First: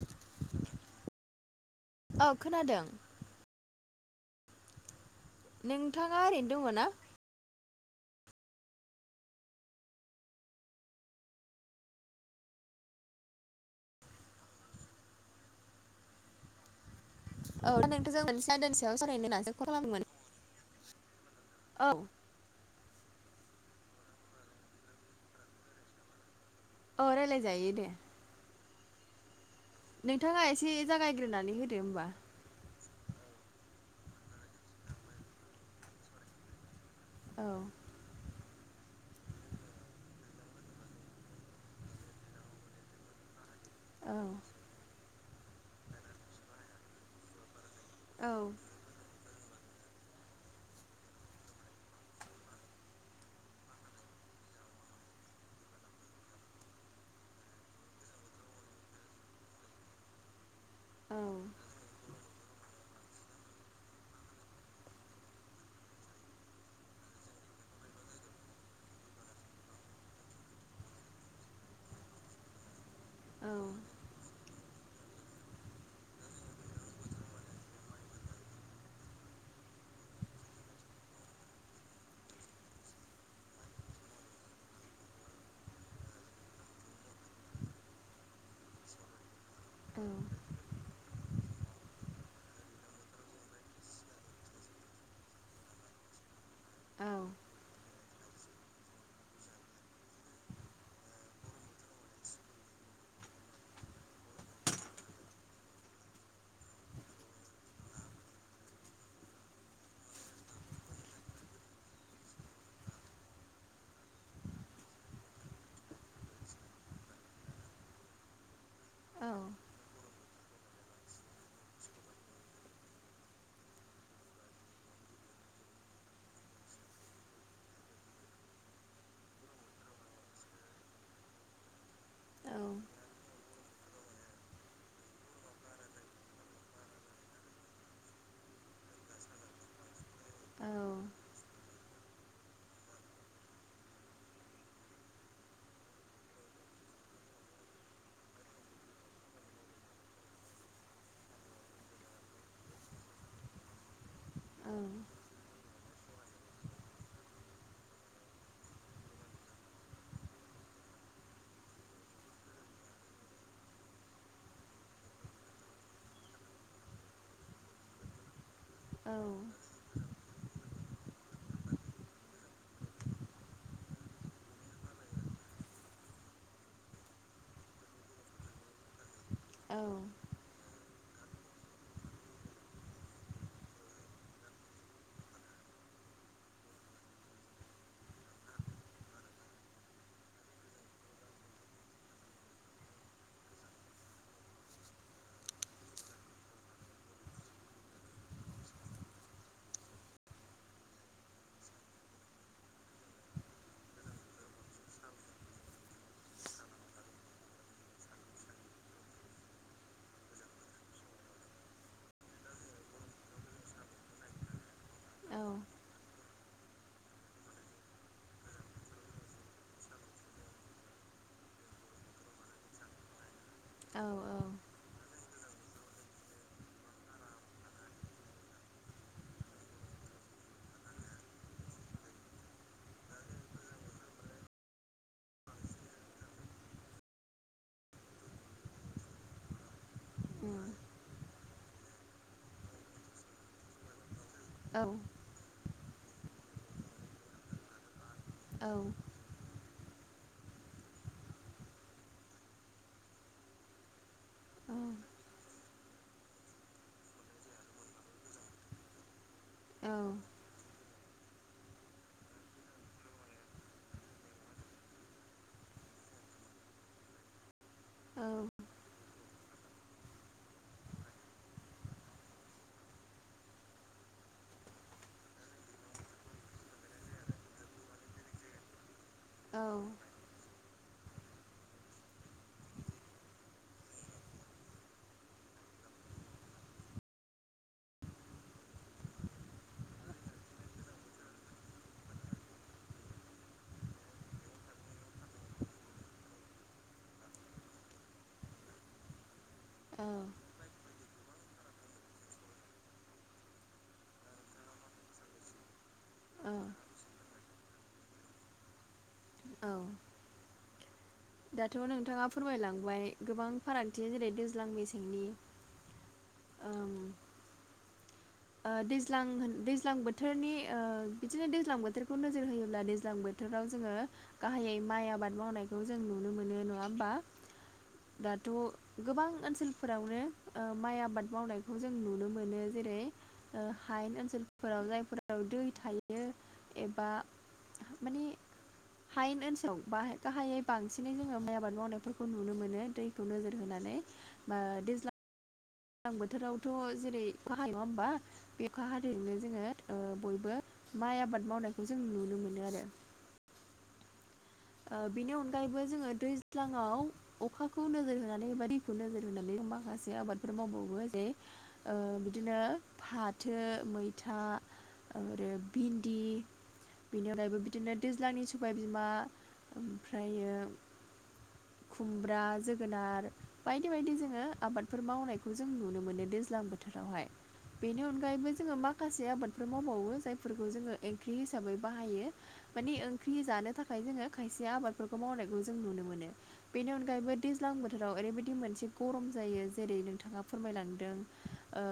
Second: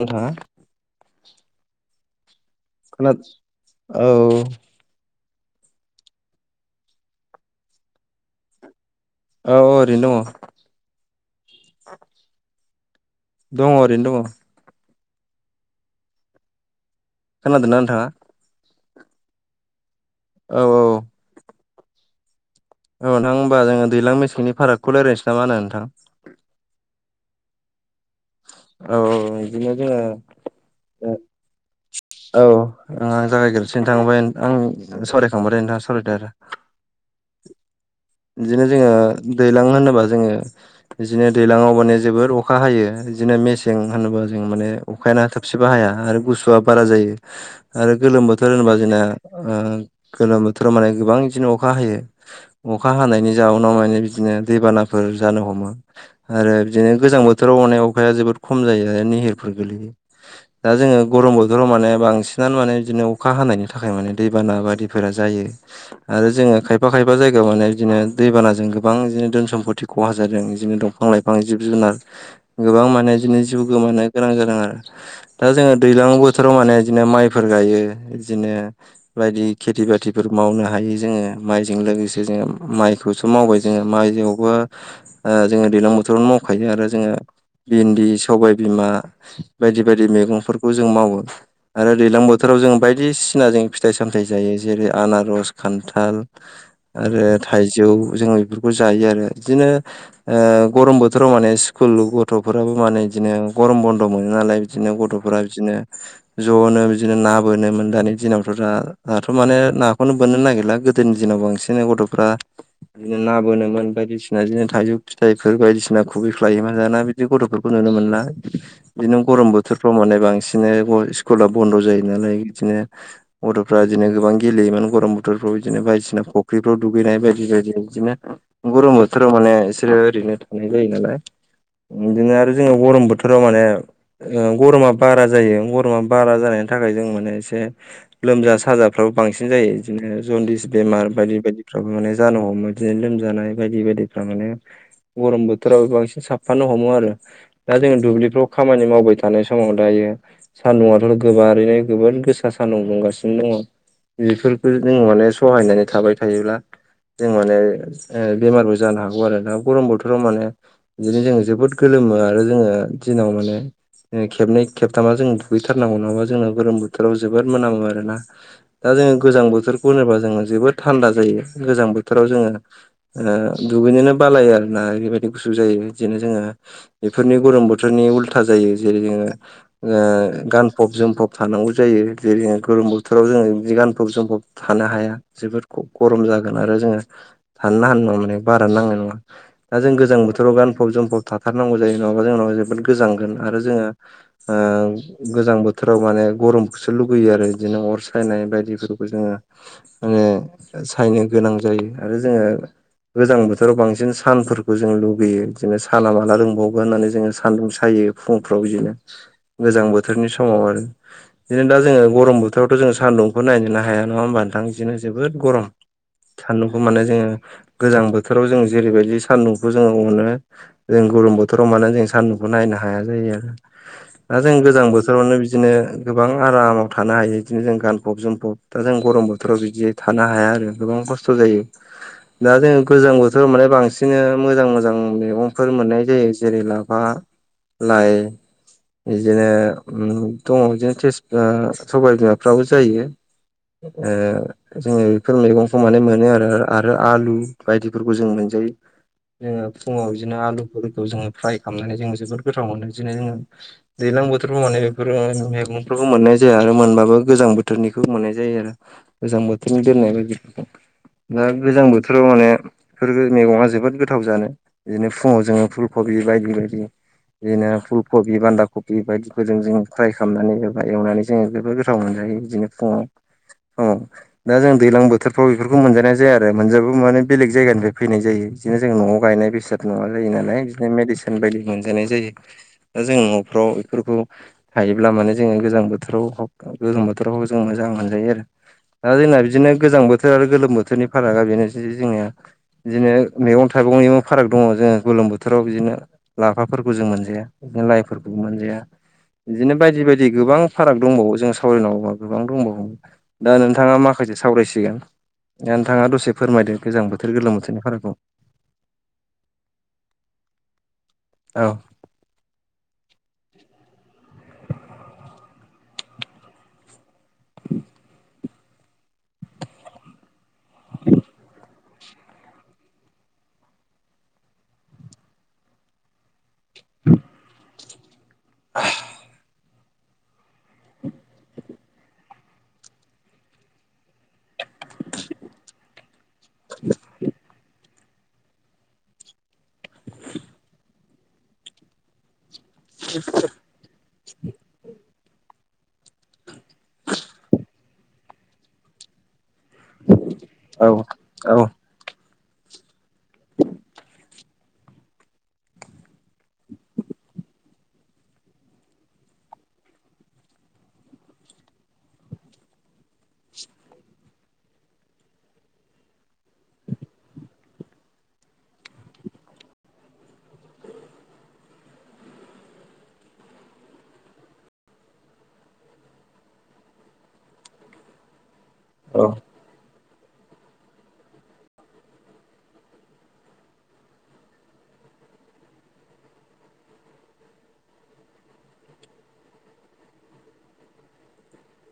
नोंथाङा औ खोनादों खोना औ नोंथाङा ओरैनो दङ ना औ ओरैनो दङ दङ ओरैनो दङ औ खोनादोंना दा नोंथाङा नोंथांजों मोनसे आयदानि सायाव सावरायनो होनानैसो कल खालामदोंमोन औ औ औ औ नोंथां होमबा जोङो दैजां मेसेंनि फारागखौ रायलायनोसै ना होनो नोंथां अ रायज्लायजायो दे औ औ बिदिनो जोङो नोंथाङा एसे जागायग्रोनानै होदो होमबा औ आङो जागायग्रोनोसै नोंथां ओमफ्राय आं सावराय खांबाथाय नोंथाङा सावरायदो आरो औ बिदिनो जोङो दैज्लां होनोबा जोङो बिदिनो दैजलाङाव माने जोबोर अखा हायो बिदिनो मेस मेसें औ औ होनोबा जों माने अखायानो थोबसेबो हाया आरो गुसुआ बारा जायो आरो गोलोम औ बोथोर होनबा जोंना ओ गोलोम बोथोराव माने गोबां बिदिनो अखा हायो अखा हानायनि जाउनाव माने बिदिनो दैबानाफोर जानो हमो आरो बिदिनो गोजां बोथोराव अने अखाया जोबोद खम जायो आरो निहिरफोर गोगलैयो दा जोङो औ गरम बोथोराव मानो बांसिनानो माने बिदिनो अखा हानायनि थाखाय माने दैबाना बायदि फोरा जायो आरो जोङो खायफा खायफा जाय गायाव माने बिदिनो दैबानाजों गोबां बिदिनो धोन सम्पति खहा जादों बिदिनो दंफां लाइफां जिब जुनार गोबां माने बिदिनो जिउ गोमानो गोनां जादों आरो दा जोङो दैज्लां बोथोराव माने बिदिनो माइफोर गायो बिदिनो बायदि खेथि बाथिफोर मावनो हायो जोङो माइजों लोगोसे जोङो माइखौसो मावबाय जोङो माइयावबो ओ जोङो दैज्लां बोथोरावनो मावखायो आरो जोङो भिन्दि सबाय बिमा बायदि बायदि मैगंफोरखौ जों मावो आरो दैज्लां बोथोराव जों बायदिसिनाजों फिथाइ सामथायाइ जायो जेरै आनारस खान्थाल औ आरो थाइजौ जों बेफोरखौ जायो आरो बिदिनो ओ गरम बोथोराव माने स्कुल गथ'फोराबो माने बिदिनो गरम बन्द' मोनो नालाय बिदिनो गथ'फोरा बिदिनो ज'नो बिदिनो ना बोनोमोन दानि दिनावथ' दा दाथ' माने नाखौनो बोननो नागिरला गो दोनि दिनाव बांसिन गथ'फ्रा बिदिनो ना बोनोमोन बायदिसिना बिदिनो थाइजौ फिथाइफोर बायदिसिना खुबै ख्लायोमोन दाना बिदि गथ'फोरखौ नुनो मोनला बिदिनो औ गरम बोथोरफ्राव माने बांसिन बिदिनो स्कुला बन्द' जायो नालाय बिदिनो गथ'फ्रा इदिनो गोबां गेलेयोमोन गरम बोथोरफ्राव बिदिनो बायदिसिना फख ख्रिफ्राव दुगैनाय बायदि बायदि बिदिनो उ गरम बोथोराव माने इसोरो ओरैनो थानाय जायो नालाय। इदिनो आरो जोङो औ गरम बोथोराव माने ओ गरमा बारा जायो गरमा बारा जानायनि थाखाय जों माने एसे लोमजा साजाफ्राबो बांसिन जायो इदिनो जन्दिस औ बेमार बादि फ्राबो माने जानो हमो इदिनो लोमजानाय बायदि बायदिफ्रा माने गरम बोथोराव बांसिन साबफानो हमो आरो। दा जोङो दुब्लिफ्राव खामानि मावबाय थानाय समाव दायो सान्दुआथ' गोबारैनो गोबोर गोसा सान्दुं दुंगासिनो दङ। बेफोरखो जों माने सहायनानै थाबाय थायोब्ला जों माने ओ बेमारबो जानो हागौ आरो ना गरम बोथोराव माने बिदिनो जोङो जोबोद गोलोमो आरो जोङो दिनाव माने ओ खेबनै खेबथामा जों दुगैथारनांगौ नङाबा जोङो गोलोम बोथोराव जोबोद मोनामो आरोना। दा जोङो गोजां बोथोरखौ होनोबा जोङो जोबोद थान्दा जायो गोजां बोथोराव जोङो ओ दुगैनोनो बालायो आरोना ओरैबायदि गुसु जायो बिदिनो जोङो बेफोरनि गरम बोथोरनि उल्था जायो जेरै जोङो औ ओ गान फब जोमफब थानांगौ जायो जेरै जों गरम बोथोराव जोङो बिदि गानफब जोमफब थानो हाया जोबोद ग-गरम जागोन आरो जोङो थानोनो हानाय नङा माने बारानो नांनाय नङा। दा जों गोजां बोथोराव गानफब जोमफब थाथारनांगौ जायो नङाबा जोंनाव जोबोद गोजांगोन आरो जोङो ओ गोजां बोथोराव माने गरमखौसो लुगैयो आरो इदिनो अर सायनाय बायदिफोरखौ जोङो जोङो सायनो गोनां जायो आरो जोङो गोजां बोथोराव बांसिन सानफोरखौ जों लुगैयो बिदिनो साना माला रुंबावगोन होननानै जोङो सान्दुं सायो। फुंफ्राव बिदिनो गोजां बोथोरनि समाव आरो। बिदिनो दा जोङो गरम बोथोरावथ' जों सान्दुंखौ नायनोनो हाया नङा होमबा नोंथां बिदिनो जोबोद गरम। सान्दुंखौ माने जोङो गोजां बोथोराव जों जेरैबायदि सान्दुंखौ जोङो अनो। जों गरम बोथोराव मानो जों सान्दुंखौ नायनो हाया जायो आरो दा जों गोजां बोथ थोरावनो बिदिनो गोबां आरामाव थानो हायो बिदिनो जों गानफब जोमफब दा जों गरम बोथोराव बिदि थानो हाया आरो गोबां खस्थ' जायो। दा जोङो गोजां बोथोराव माने बांसिनो मोजां मोजां मैगंफोर मोननाय जायो जेरै लाफा लाइ बिदिनो उम दङ बिदिनो थेेज ओ सबाय बिमाफ्राबो जायो ओ जोङो बेफोर मैगंखौ माने मोनो आरो आरो आलु बायदिफोरखौ जों मोनजायो। जोङो फुङाव बिदिनो आलुफोरखौ जोङो फ्राय खालामनानै जों जोबोद गोथाव मोनो बिदिनो जोङो दैलां बोथोरबा माने बेफोर मेगंफोरखौ मोननाय जाया आरो मोनबाबो गोजां बोथोरनिखौ मोननाय जायो आरो। गोजां बोथोरनि दोननाय बायदिफोरखौ दा गोजां बोथोराव माने फोर गो मेगंआ जोबोद गोथाव जानो बिदिनो फुङाव जोङो फुलकबि बायदि बायदि बिदिनो फुल कबि बान्दा कबि बायदिफोरजों जों फ्राय खालामनानै एबा एवनानै जोङो जोबो गोथाव मोनजायो बिदिनो फुङाव फुङाव औ। दा जों दैलां बोथोरफ्राव बेफोरखौ मोनजानाय जाया आरो मोनजाबो माने बेलेग जायगानिफ्राय फैनाय जायो। बिदिनो जों न'आव गायनाय बेसाद नङा जायो नालाय बिदिनो मेडिसिन बायदि मोनजानाय जायो। दा जों न'फ्राव बेफोरखौ थायोब्ला माने जोङो गोजां बोथोराव गोलोम बोथोराव जों मोजां मोनजायो आरो। दा जोंना बिदिनो गोजां बोथोर आरो गोलोम बोथोरनि फारागा बेनोजि जोङो बिदिनो मैगं थाइगंनिबो फाराग दङ जोङो गोलोम बोथोराव बिदिनो लाफाफोरखौ जों मोनजाया बिदिनो लाइफोरखौबो मोनजाया। बिदिनो बायदि बायदि गोबां फाराग दंबावो जों सावरायनांगौबा गोबां दंबावो दा नों थाङा माखासे सावरायसिगोन दा नोंथाङा दसे फोरमायदो गोजां बोथोर गोलोम बोथोरनि फारागखौ। औ औ दाथ' नोंथाङा फोरमायलांबाय गोबां फारागथि जेरै दैज्लां मेसेंनि [inaudible] ओ दैज्लां दैज्लां बोथोरनि ओ बिदिनो दैज्लां बोथोर खौ नोजोर होयोब्ला दैज्लां बोथोराव जोङो गाहायै माइ आबाद मावनायखौ जों नुनो मोनो नङा होमबा दाथ' गोबां ओनसोलफोरावनो ओ माइ आबाद मावनायखौ जों नुनो मोनो जेरै ओ हायेन ओनसोल फोराव जायफोराव दै थायो एबा माने हायेन ओनसोलाव बाय गाहायै बांसिनै जोङो माइ आबाद मावनायफोरखौ नुनो मोनो दैखौ नोजोर होनानै ओ दैज्लां दैज्लां बोथोरावथ' जेरै अखा हायो नङा होमबा बे अखा हादैजोंनो जोङो ओ बयबो औ माइ आबाद औ मावनायखौ जों नुनो मोनो आरो ओ बेनि अनगायैबो जोङो दैज्लाङाव अखाखौ नोजोर होनानै बा दैखौ नोजोर होनानै माखासे आबादफोर मावबावो जे ओ बिदिनो फाथो मैथा आरो भिन्दि बेनि अनगायैबो बिदिनो दैज्लांनि सबाय बिमा ओमफ्रायो [inaudible] खुमब्रा जोगोनार बायदि बायदि जोङो आबादफोर मावनायखौ जों नुनो मोनो दैज्लां बो बोथोरावहाय बेनि अनगायैबो जोङो औ माखासे आबादफोर मावबावो जाय फोरफोरखौ जोङो ओंख्रि हिसाबै बाहायो माने ओंख्रि जानो थाखाय जोङो खायसे आबादफोरखौ मावनायखौ जों नुनो मोनो। बेनि अनगायैबो दैज्लां बोथोराव ओरैबायदि मोनसे गरम जायो जेरै नोंथाङा फोरमायलांदों ओ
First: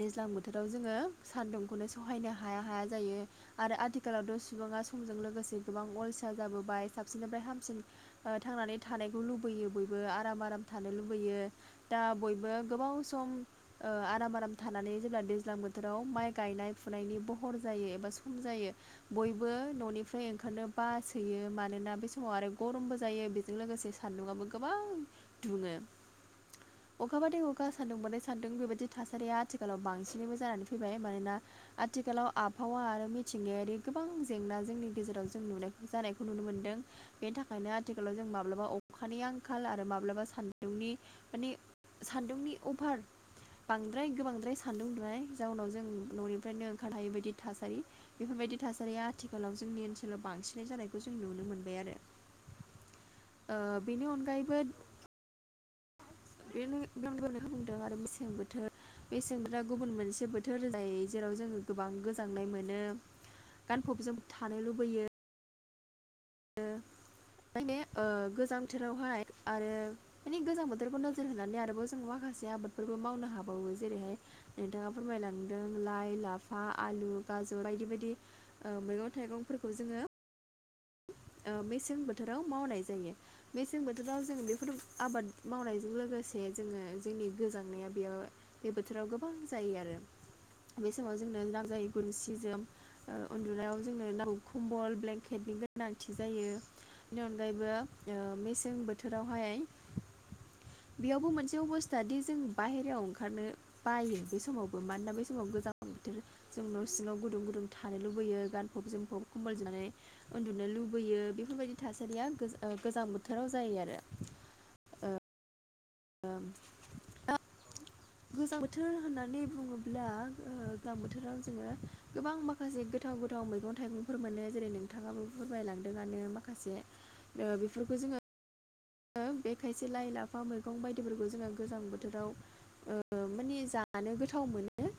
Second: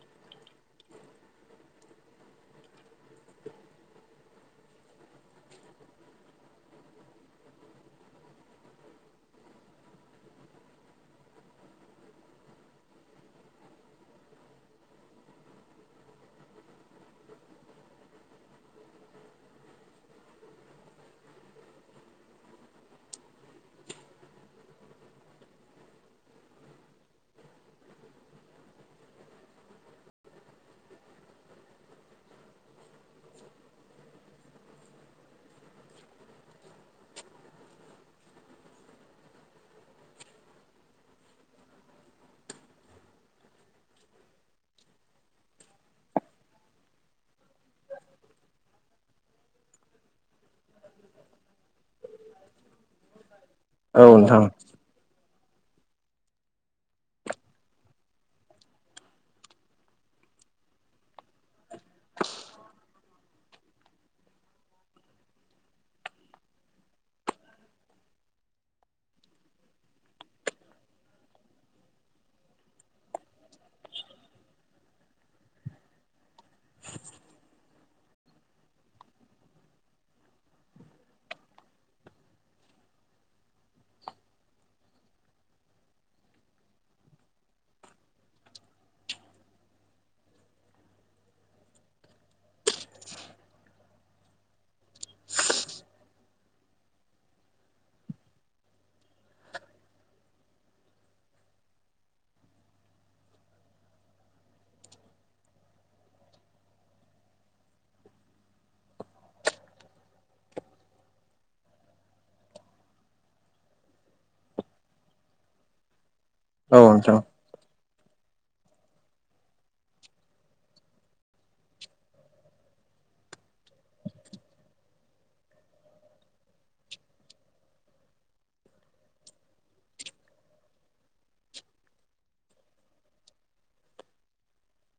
दैज्लां बोथोराव जोंङो सान्दुंखौनो सहायनो हाया हाया जायो आरो आथिखालावथ' सुबुङा समजों लोगोसे गोबां अलसिया जाहैबाय साबसिननिफ्राय हामसिन ओ थांनानै थानायखौ लुबैयो बयबो आराम आराम थानो लुबैयो दा बयबो गोबाव सम ओ आराम आराम थानानै जेब्ला दैज्लां बोथोराव माइ गायनाय फुनायनि बहर जायो एबा सम जायो बयबो न'निफ्राय ओंखारनो बा सोयो मानोना बे समाव आरो गरमबो जायो बेजों लोगोसे सान्दुंङाआबो गोबां दुङो [inaudible] अखा बादै अखा सान्दुं बादै सान्दों बेबायदि थासारिया आथिखालाव बांसिनैबो जानानै फैबाय मानोना आथिखालाव आबहावा आरो मिथिंगायारि गोबां जेंना जोंनि गेजेराव जों नुनाय जानायखौ नुनो मोनदों बेनि थाखायनो आथिखालाव जों माब्लाबा अखानि आंखाल आरो माब्लाबा सान्दुंनि माने सान्दुंनि अभार बांद्राय गोबांद्राय सान्दों नालाय जाउनाव जों न'निफ्रायनो ओंखारनो हायि बायदि थासारि बेफोरबायदि थासारिया आथिखालाव जोंनि ओनसोलाव बांसिन जानायखौ जों नुनो मोनबाय आरो ओ औ बेनि नोंथां अनगायैबो बेनो [unintelligible] बुंदों आरो मेसें बोथोर बे सेंग्राा गुबुन मोनसे बोथोर जायो जेराव जोङो गोबां गोजांनाय मोनो गानफब जोमफब थानो लुबैयो माने ओ गोजां बोथोरावहाय आरो माने गोजां बोथोरखौ नोजोर होनानै आरोबाव जों माखासे आबादफोरबो मावनो हाबावो जेरैहाय नोंथाङा फोरमायलांदों लाइ लाफा आलु गाजर बायदि बायदि ओ मैगं थाइगंफोरखौ जोङो ओ मेसें बोथोराव मावनाय जायो मेसें बोथोराव जों बेफोर आबाद मावनायजों लोगोसे जोङो जोंनि गोजांनाया बेयाव बे बोथोराव गोबां जायो आरो बे समाव जोंनो नांजायो गुदुं सि जोम ओ उन्दुनायाव जोङो [unintelligible] कम्बल ब्लेंकेटनि गोनांथि जायो। बेनि अनगायैबो ओ मेसें बोथोरावहाय बेयावबो मोनसे अबस्था दि जों बाहेरायाव ओंखारनो बायो बे समावबो। मानोना बै समाव गोजां बोथोर जों न'सिंङाव गुदुं गुदुं थानो लुबैयो गानफब जोमफब खमबल [unintelligible] नानै उन्दुनो लुबैयो बेफोरबायदि थासारिया गो ओ गोजां बोथोराव जायो आरो। ओम औ नोंथां। गोजां बोथोर होननानै बुङोब्ला ओ गोजां बोथोराव जोङो गोबां मा खासे गोथाव गोथाव मैगं थाइगंफोर मोनो जेरै नोंथाङाबो फोरमायलांदोंआनो माखासे ओ बेफोरखौ जोङो बे खायसे लाइ लाफा मैगं बायदिफोरखौ जोङो गोजां बोथोराव ओ माने जानो गोथाव मोनो।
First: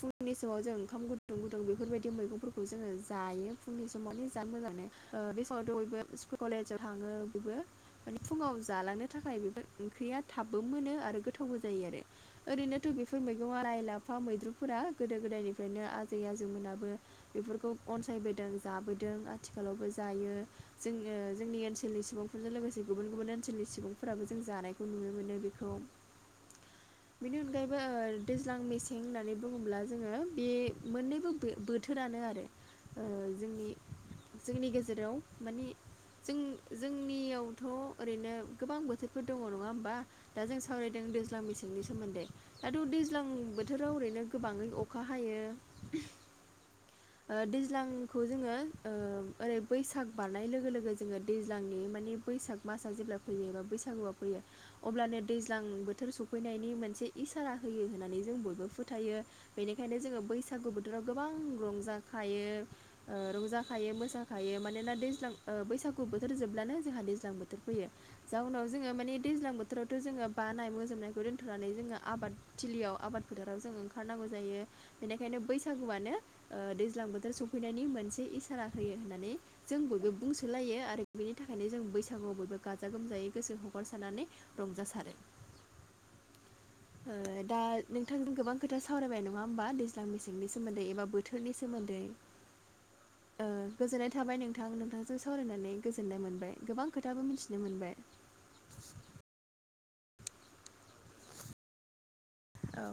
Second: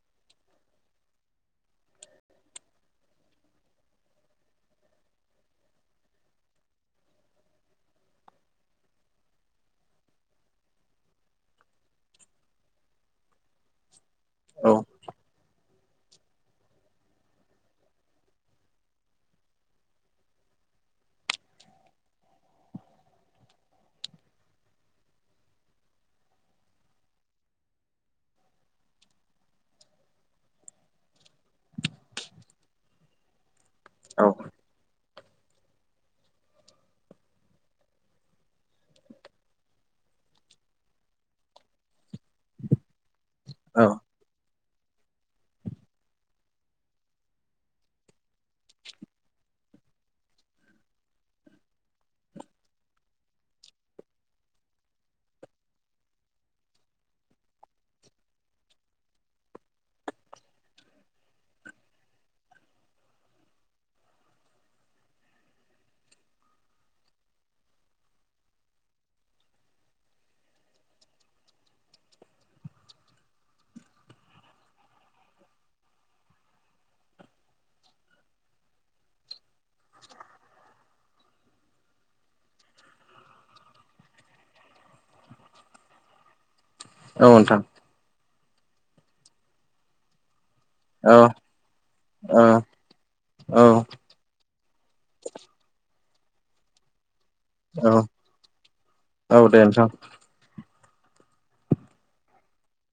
फुंनि समाव जों ओंखाम गुदुं गुदुं बेफोरबायदि मैगंफोरखौ जोंङो जायो फुंनि समाव माने जानो मोजां मोनो। ओ बे समावथ' बयबो स्कुल कलेजाव थाङो बयबो। [unintelligible] फुंङाव जालांनो थाखाय बेफोर ओंख्रिया थाबबो मोनो आरो गोथावबो जायो आरो। ओरैनो दुबिफोर मैगंफोरा लाइ लाफा औ मैद्रुफोरा गोदो गोदायनिफ्रायनो आजै आजौमोनाबो बेफोरखौ अनसायबोदों जाबोदों आथिखालावबो जायो जों ओ जोंनि ओनसोलनि सुबुंफोरजों लोगोसे गुबुन गुबुन ओनसोलनि सुबुंफोराबो जों जानायखौ नुनो मोनो बेखौ। [inaudible] बेनि अनगायैबो ओ दैज्लां मेसें होननानै बुङोब्ला जोङो बे मोननैबो बो-बो थोरानो आरो। ओ जोंनि औ जोंनि गेजेराव मानि जों-जोंनियाव थ' ओरैनो गोबां बोथोरफोर दंङ नङा होमबा। दा जों सावरायदों दैज्लां मेसेंनि सोमोन्दै। दाथ' दैज्लां औ बोथोराव ओरैनो गोबांङै अखा हायो। ओ दैज्लांखौ जोंङो ओ ओरै बैसाग बारनाय लोगो लोगो जोंङो दैज्लांनि माने बैसाग मासआ जेब्ला फैयो एबा बैसागुआव फैयो अब्लानो दैज्लां बोथोर सफैनायनि मोनसे इसारा होयो होननानै जों बयबो फोथायो। बेनिखायनो जोङो बैसागु बोथोराव गोबां रंजाखायो। ओ रंजाखायो मोसाखायो मानोना दैज्लां ओ बैसागु बोथोर जोबब्लानो जोंहा दैज्लां बोथोर फैयो। जाउनाव जोङो माने दैज्लां बोथोरावथ' जोङो बानाय मोजोमनायखौ दोनथ'नानै जोङो आबाद थिलियाव आबाद फोथाराव जों ओंखारनांगौ जायो बेनिखायनो बैसागुआनो ओ दैज्लां बोथोर सफैनायनि मोनसे इसारा होयो होननानै जों बयबो बुंसोलायो आरो बेनि थाखायनो जों बैसागुआव बयबो गाजा गोमजायै गोसो हगारसारनानै रंजासारो। [inaudible] ओ औ नोंथां दा नोंथांजों गोबां खोथा सावरायबाय नङा होमबा दैज्लां मेसेंनि सोमोन्दै एबा औ बो थोरनि सोमोन्दै। औ ओ गोजोननाय थाबाय नोंथां नोंथां जों सावरायनानै गोजोननाय मोनबाय गोबां खोथाबो मिथिनो औ मोनबाय। औ दे नोंथां। औ।